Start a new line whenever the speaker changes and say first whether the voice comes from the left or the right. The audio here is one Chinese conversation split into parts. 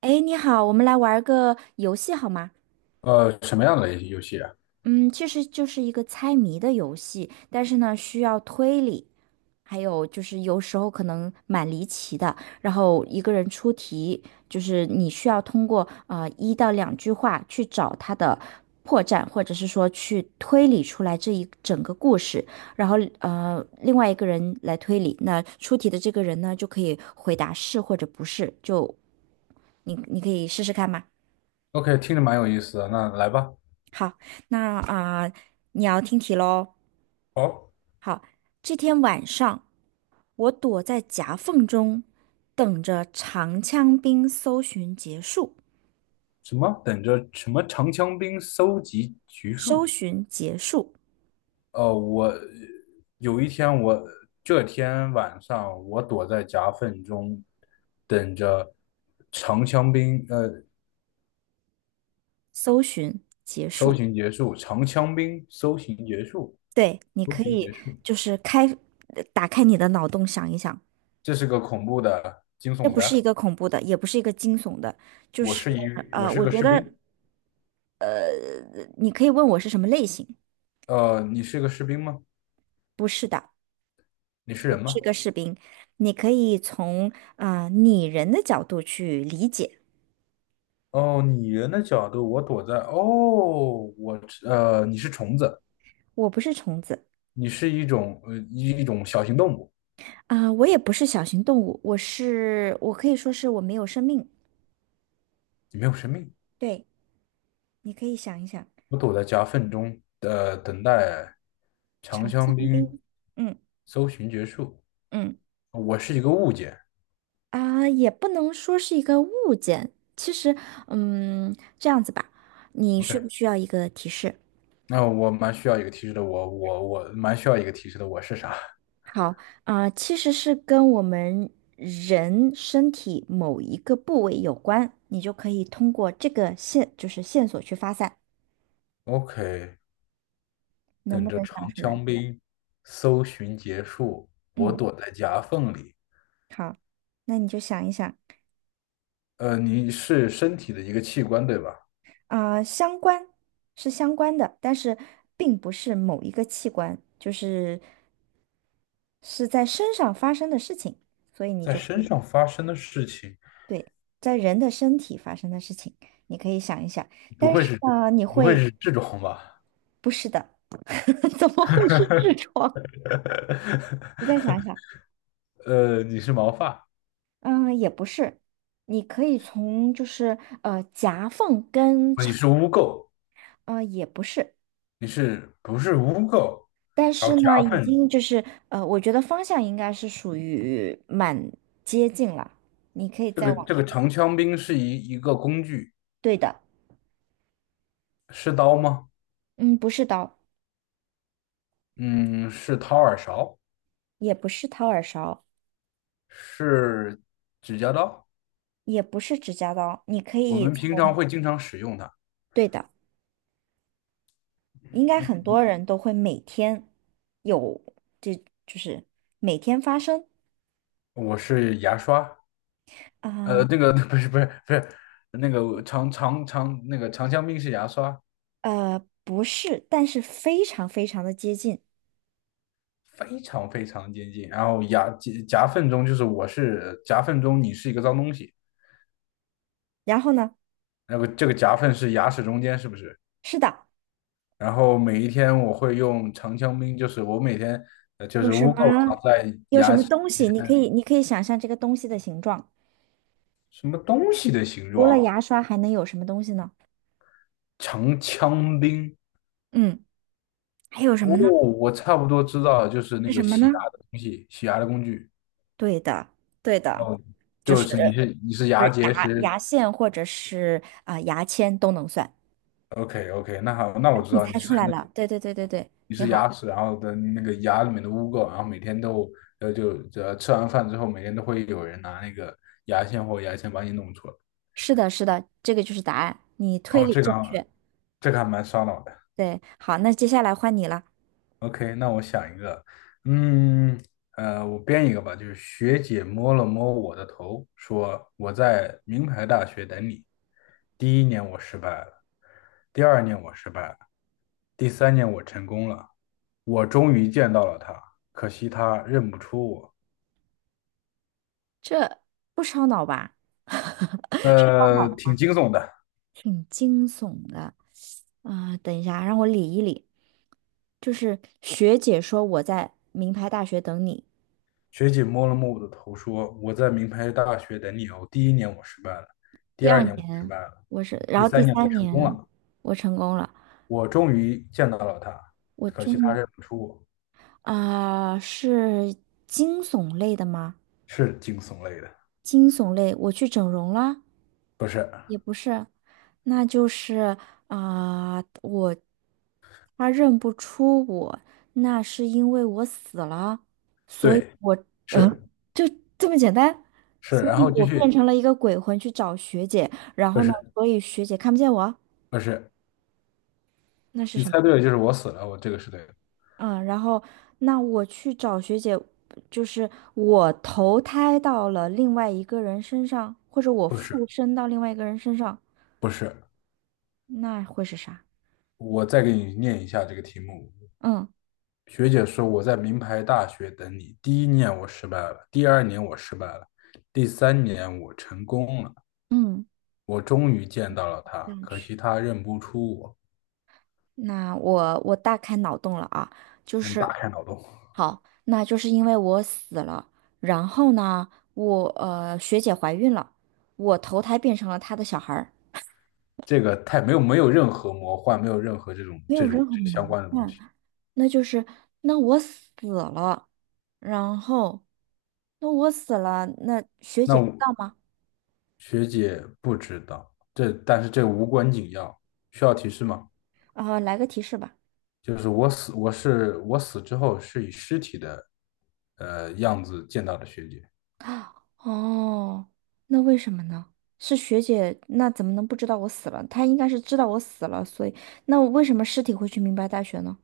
right: 哎，你好，我们来玩儿个游戏好吗？
left: 什么样的游戏啊
right: 嗯，其实就是一个猜谜的游戏，但是呢，需要推理，还有就是有时候可能蛮离奇的。然后一个人出题，就是你需要通过一到两句话去找他的破绽，或者是说去推理出来这一整个故事。然后另外一个人来推理，那出题的这个人呢，就可以回答是或者不是。就你可以试试看吗？
left: ？？OK，听着蛮有意思的，那来吧。
right: 好，那啊、你要听题喽。
left: 哦，
right: 好，这天晚上，我躲在夹缝中，等着长枪兵搜寻结束，
left: 什么？等着什么？长枪兵搜集橘
right: 搜
left: 树。
right: 寻结束，
left: 呃，我有一天我，这天晚上，我躲在夹缝中，等着长枪兵。
right: 搜寻结
left: 搜
right: 束。
left: 寻结束，长枪兵搜寻结束，
right: 对，你
left: 搜
right: 可
left: 寻
right: 以
left: 结束。
right: 就是开，呃打开你的脑洞想一想，
left: 这是个恐怖的、惊
right: 这
left: 悚
right: 不是一
left: 的。
right: 个恐怖的，也不是一个惊悚的，就
left: 我
right: 是
left: 是一，我
right: 呃，
left: 是
right: 我
left: 个
right: 觉
left: 士
right: 得
left: 兵。
right: 呃你可以问我是什么类型，
left: 你是个士兵吗？
right: 不是的，
left: 你是人吗？
right: 你可以从拟人的角度去理解。
left: 哦，拟人的角度，我躲在。哦，我你是虫子，
right: 我不是虫子。
left: 你是一种小型动物，
right: 我也不是小型动物，我是，我可以说是我没有生命。
left: 你没有生命。
right: 对，你可以想一想。
left: 我躲在夹缝中，等待长
right: 长香
left: 香兵
right: 槟，嗯
left: 搜寻结束。
right: 嗯
left: 我是一个物件。
right: 也不能说是一个物件。其实，这样子吧，你需
left: OK,
right: 不需要一个提示？
left: 那我蛮需要一个提示的。我蛮需要一个提示的。我是啥
right: 好。其实是跟我们人身体某一个部位有关，你就可以通过这个线，就是线索去发散，
left: ？OK,
right: 能
left: 等
right: 不
left: 着
right: 能想
left: 长
right: 出来？
left: 枪兵搜寻结束，我
right: 嗯，
left: 躲在夹缝里。
right: 好，那你就想一想。
left: 你是身体的一个器官，对吧？
right: 相关是相关的，但是并不是某一个器官，就是是在身上发生的事情，所以你
left: 在
right: 就可
left: 身
right: 以
left: 上发生的事情，
right: 对。在人的身体发生的事情，你可以想一想。
left: 不
right: 但
left: 会
right: 是
left: 是
right: 呢，你
left: 不会
right: 会
left: 是这种吧？
right: 不是的。怎么会是痔 疮？你再想一想。
left: 你是毛发，
right: 嗯、也不是，你可以从夹缝跟
left: 你
right: 肠，
left: 是污垢，
right: 呃，也不是。
left: 你是不是污垢？
right: 但
left: 然
right: 是
left: 后夹
right: 呢，已
left: 缝，
right: 经就是我觉得方向应该是属于蛮接近了。你可以
left: 这
right: 再
left: 个
right: 往
left: 这
right: 这
left: 个
right: 个
left: 长枪兵是一个工具，
right: 对的，
left: 是刀吗？
right: 嗯，不是刀，
left: 嗯，是掏耳勺，
right: 也不是掏耳勺，
left: 是指甲刀，
right: 也不是指甲刀，你可
left: 我
right: 以
left: 们平常
right: 从，
left: 会经常使用它。
right: 对的，应该很多人都会每天有，这就是每天发生。
left: 我是牙刷，
right: 啊，
left: 那个 不是，那个长长长那个长枪兵是牙刷，
right: 呃，不是，但是非常的接近。
left: 非常非常接近。然后夹缝中就是我是夹缝中，你是一个脏东西。
right: 然后呢，
left: 那个这个夹缝是牙齿中间，是不是？
right: 是的，
left: 然后每一天我会用长枪兵，就是我每天就
right: 有
left: 是
right: 什
left: 污垢
right: 么
left: 藏在
right: 有什
left: 牙
right: 么
left: 齿
right: 东西，你可以想象这个东西的形状。
left: 什么东西的形
right: 除了
left: 状，
right: 牙刷还能有什么东西呢？
left: 长枪兵，
right: 嗯，还有什
left: 哦，
right: 么呢？
left: 我差不多知道了，就是那
right: 是什
left: 个
right: 么
left: 洗牙
right: 呢？
left: 的东西，洗牙的工具。
right: 对的，对的。
left: 哦，
right: 就
left: 就
right: 是
left: 是你是
right: 就
left: 牙
right: 是
left: 结
right: 牙
left: 石
right: 牙线或者是牙签都能算。
left: ，OK OK,那好，那我知
right: 你
left: 道你
right: 猜
left: 是
right: 出来
left: 那个
right: 了，对，
left: 你
right: 挺
left: 是牙
right: 好。
left: 齿，然后的那个牙里面的污垢，然后每天都呃就呃吃完饭之后，每天都会有人拿那个牙线或牙签把你弄出来，
right: 是的，这个就是答案，你推
left: 哦，
right: 理
left: 这个
right: 正确。
left: 这个还蛮烧脑的。
right: 对，好，那接下来换你了。
left: OK,那我想一个，嗯，我编一个吧，就是学姐摸了摸我的头，说我在名牌大学等你。第一年我失败了，第二年我失败了，第三年我成功了，我终于见到了他，可惜他认不出我。
right: 这不烧脑吧？哦，
left: 挺惊悚的。
right: 挺惊悚的。等一下，让我理一理。就是学姐说我在名牌大学等你，
left: 学姐摸了摸我的头，说我在名牌大学等你哦。第一年我失败了，第
right: 第二
left: 二年我失
right: 年
left: 败了，
right: 我是，然
left: 第
right: 后第
left: 三年我
right: 三
left: 成功
right: 年
left: 了。
right: 我成功了，
left: 我终于见到了他，
right: 我
left: 可
right: 终
left: 惜他
right: 于。
left: 认不出我，
right: 是惊悚类的吗？
left: 是惊悚类的，
right: 惊悚类，我去整容了，
left: 不是？
right: 也不是，那就是。我他认不出我，那是因为我死了。
left: 对，
right: 嗯，
left: 是
right: 就这么简单。
left: 是，
right: 所
left: 然
right: 以
left: 后继
right: 我变
left: 续，
right: 成了一个鬼魂去找学姐，然
left: 不
right: 后呢，
left: 是
right: 所以学姐看不见我，
left: 不是，
right: 那是
left: 你
right: 什
left: 猜
right: 么？
left: 对了，就是我死了，我这个是对的，
right: 嗯，然后那我去找学姐，就是我投胎到了另外一个人身上，或者我
left: 不是
right: 附身到另外一个人身上，
left: 不是，
right: 那会是啥？
left: 我再给你念一下这个题目。
right: 嗯
left: 学姐说我在名牌大学等你，第一年我失败了，第二年我失败了，第三年我成功了，
right: 嗯，
left: 我终于见到了
right: 这
left: 他，
right: 样
left: 可
right: 去。
left: 惜他认不出我。
right: 那我大开脑洞了啊，就
left: 嗯，
right: 是
left: 打开脑洞。
right: 好，那就是因为我死了，然后呢，我学姐怀孕了，我投胎变成了她的小孩儿，
left: 这个太没有任何魔幻，没有任何这种
right: 没有
left: 这
right: 任
left: 种
right: 何
left: 这相
right: 魔
left: 关的东
right: 幻。
left: 西。
right: 那就是那我死了，然后那我死了，那学
left: 那
right: 姐知
left: 我
right: 道吗？
left: 学姐不知道，这但是这无关紧要，需要提示吗？
right: 来个提示吧。
left: 就是我是我死之后是以尸体的样子见到的学姐。
right: 啊，哦，那为什么呢？是学姐，那怎么能不知道我死了？她应该是知道我死了，所以那我为什么尸体会去明白大学呢？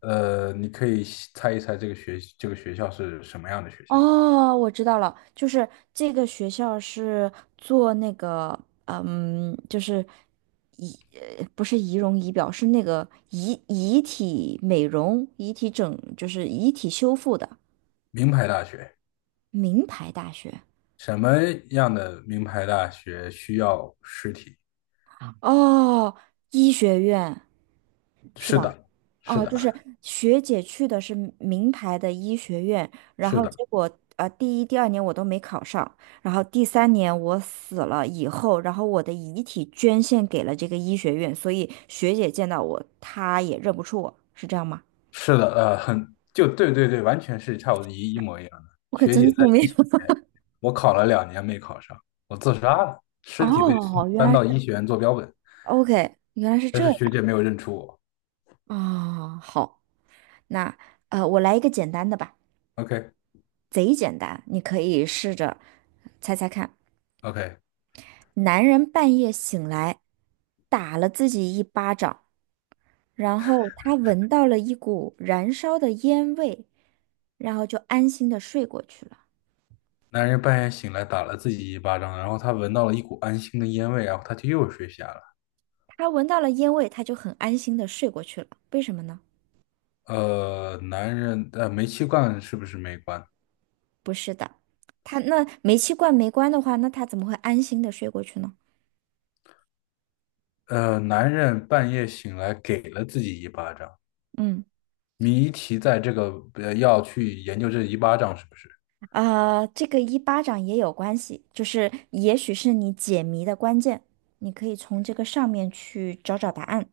left: 你可以猜一猜这个这个学校是什么样的学校？
right: 哦，我知道了，就是这个学校是做那个，嗯，就是仪，不是仪容仪表，是那个遗体美容、遗体整，就是遗体修复的
left: 名牌大学。
right: 名牌大学。
left: 什么样的名牌大学需要尸体？
right: 哦，医学院是
left: 是
right: 吧？
left: 的，是
right: 哦，就
left: 的，
right: 是学姐去的是名牌的医学院，然
left: 是
right: 后
left: 的。
right: 结果第一、第二年我都没考上，然后第三年我死了以后，然后我的遗体捐献给了这个医学院，所以学姐见到我，她也认不出我，是这样吗？
left: 是的，很，就对对对，完全是差不多一模一样的。
right: 我可
left: 学姐
right: 真
left: 在
right: 聪明。
left: 医学 我考了两年没考上，我自杀了，尸体被
right: 哦，原
left: 搬
right: 来
left: 到
right: 是
left: 医学院做标本，
right: OK，原来是
left: 但
right: 这
left: 是
right: 样。
left: 学姐没有认出我。
right: 啊，好，那我来一个简单的吧，
left: OK
right: 贼简单，你可以试着猜猜看。
left: OK,
right: 男人半夜醒来，打了自己一巴掌，然后他闻到了一股燃烧的烟味，然后就安心的睡过去了。
left: 男人半夜醒来打了自己一巴掌，然后他闻到了一股安心的烟味，然后他就又睡下了。
right: 他闻到了烟味，他就很安心的睡过去了。为什么呢？
left: 煤气罐是不是没关？
right: 不是的，他那煤气罐没关的话，那他怎么会安心的睡过去呢？
left: 男人半夜醒来给了自己一巴掌，
right: 嗯。
left: 谜题在这个，要去研究这一巴掌是不是？
right: 啊，这个一巴掌也有关系，就是也许是你解谜的关键，你可以从这个上面去找找答案。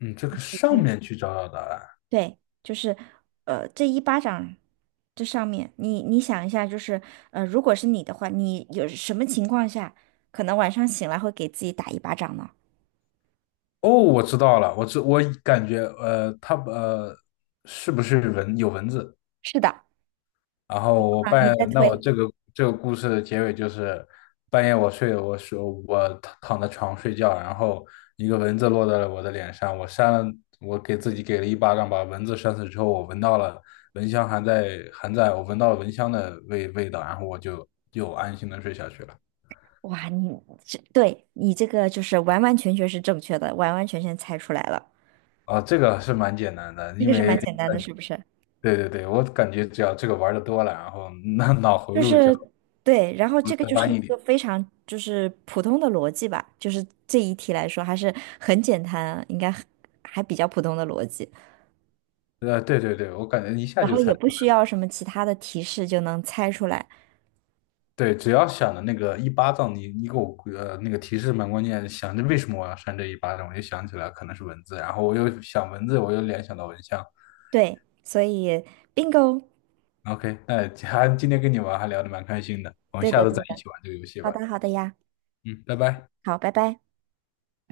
left: 嗯，这个上面去找找答案。
right: 对，就是这一巴掌这上面，你你想一下，就是如果是你的话，你有什么情况下可能晚上醒来会给自己打一巴掌呢？
left: 哦，我知道了，我知我感觉呃，它呃是不是有蚊子？
right: 是的，
left: 然后我
right: 啊，你
left: 半夜，
right: 在
left: 那我
right: 推。
left: 这个这个故事的结尾就是半夜我躺在床睡觉，然后一个蚊子落在了我的脸上，我扇了，我给自己给了一巴掌，把蚊子扇死之后，我闻到了蚊香还在，我闻到了蚊香的味道，然后我就又安心的睡下去了。
right: 哇，你这对你这个就是完完全全是正确的，完完全全猜出来了。
left: 啊，这个是蛮简单的，
right: 这
left: 因
right: 个是
left: 为
right: 蛮简单的，是不是？
left: 对对对，我感觉只要这个玩的多了，然后那脑回
right: 就
left: 路只要
right: 是对，然后这个
left: 再
right: 就是
left: 弯
right: 一
left: 一
right: 个
left: 点，
right: 非常就是普通的逻辑吧，就是这一题来说还是很简单啊，应该很还比较普通的逻辑。
left: 对对对，我感觉一下
right: 然
left: 就
right: 后
left: 猜
right: 也
left: 出
right: 不需
left: 来，
right: 要什么其他的提示就能猜出来。
left: 对，只要想着那个一巴掌，你给我那个提示蛮关键，想着为什么我要扇这一巴掌，我就想起来可能是文字，然后我又想文字，我又联想到蚊香。
right: 对，所以 bingo。
left: OK,那 还今天跟你玩还聊得蛮开心的，我们
right: 对
left: 下
right: 的，
left: 次
right: 对
left: 再一
right: 的。
left: 起玩这个游戏
right: 好
left: 吧。
right: 的，好的呀，
left: 嗯，拜拜。
right: 好，拜拜。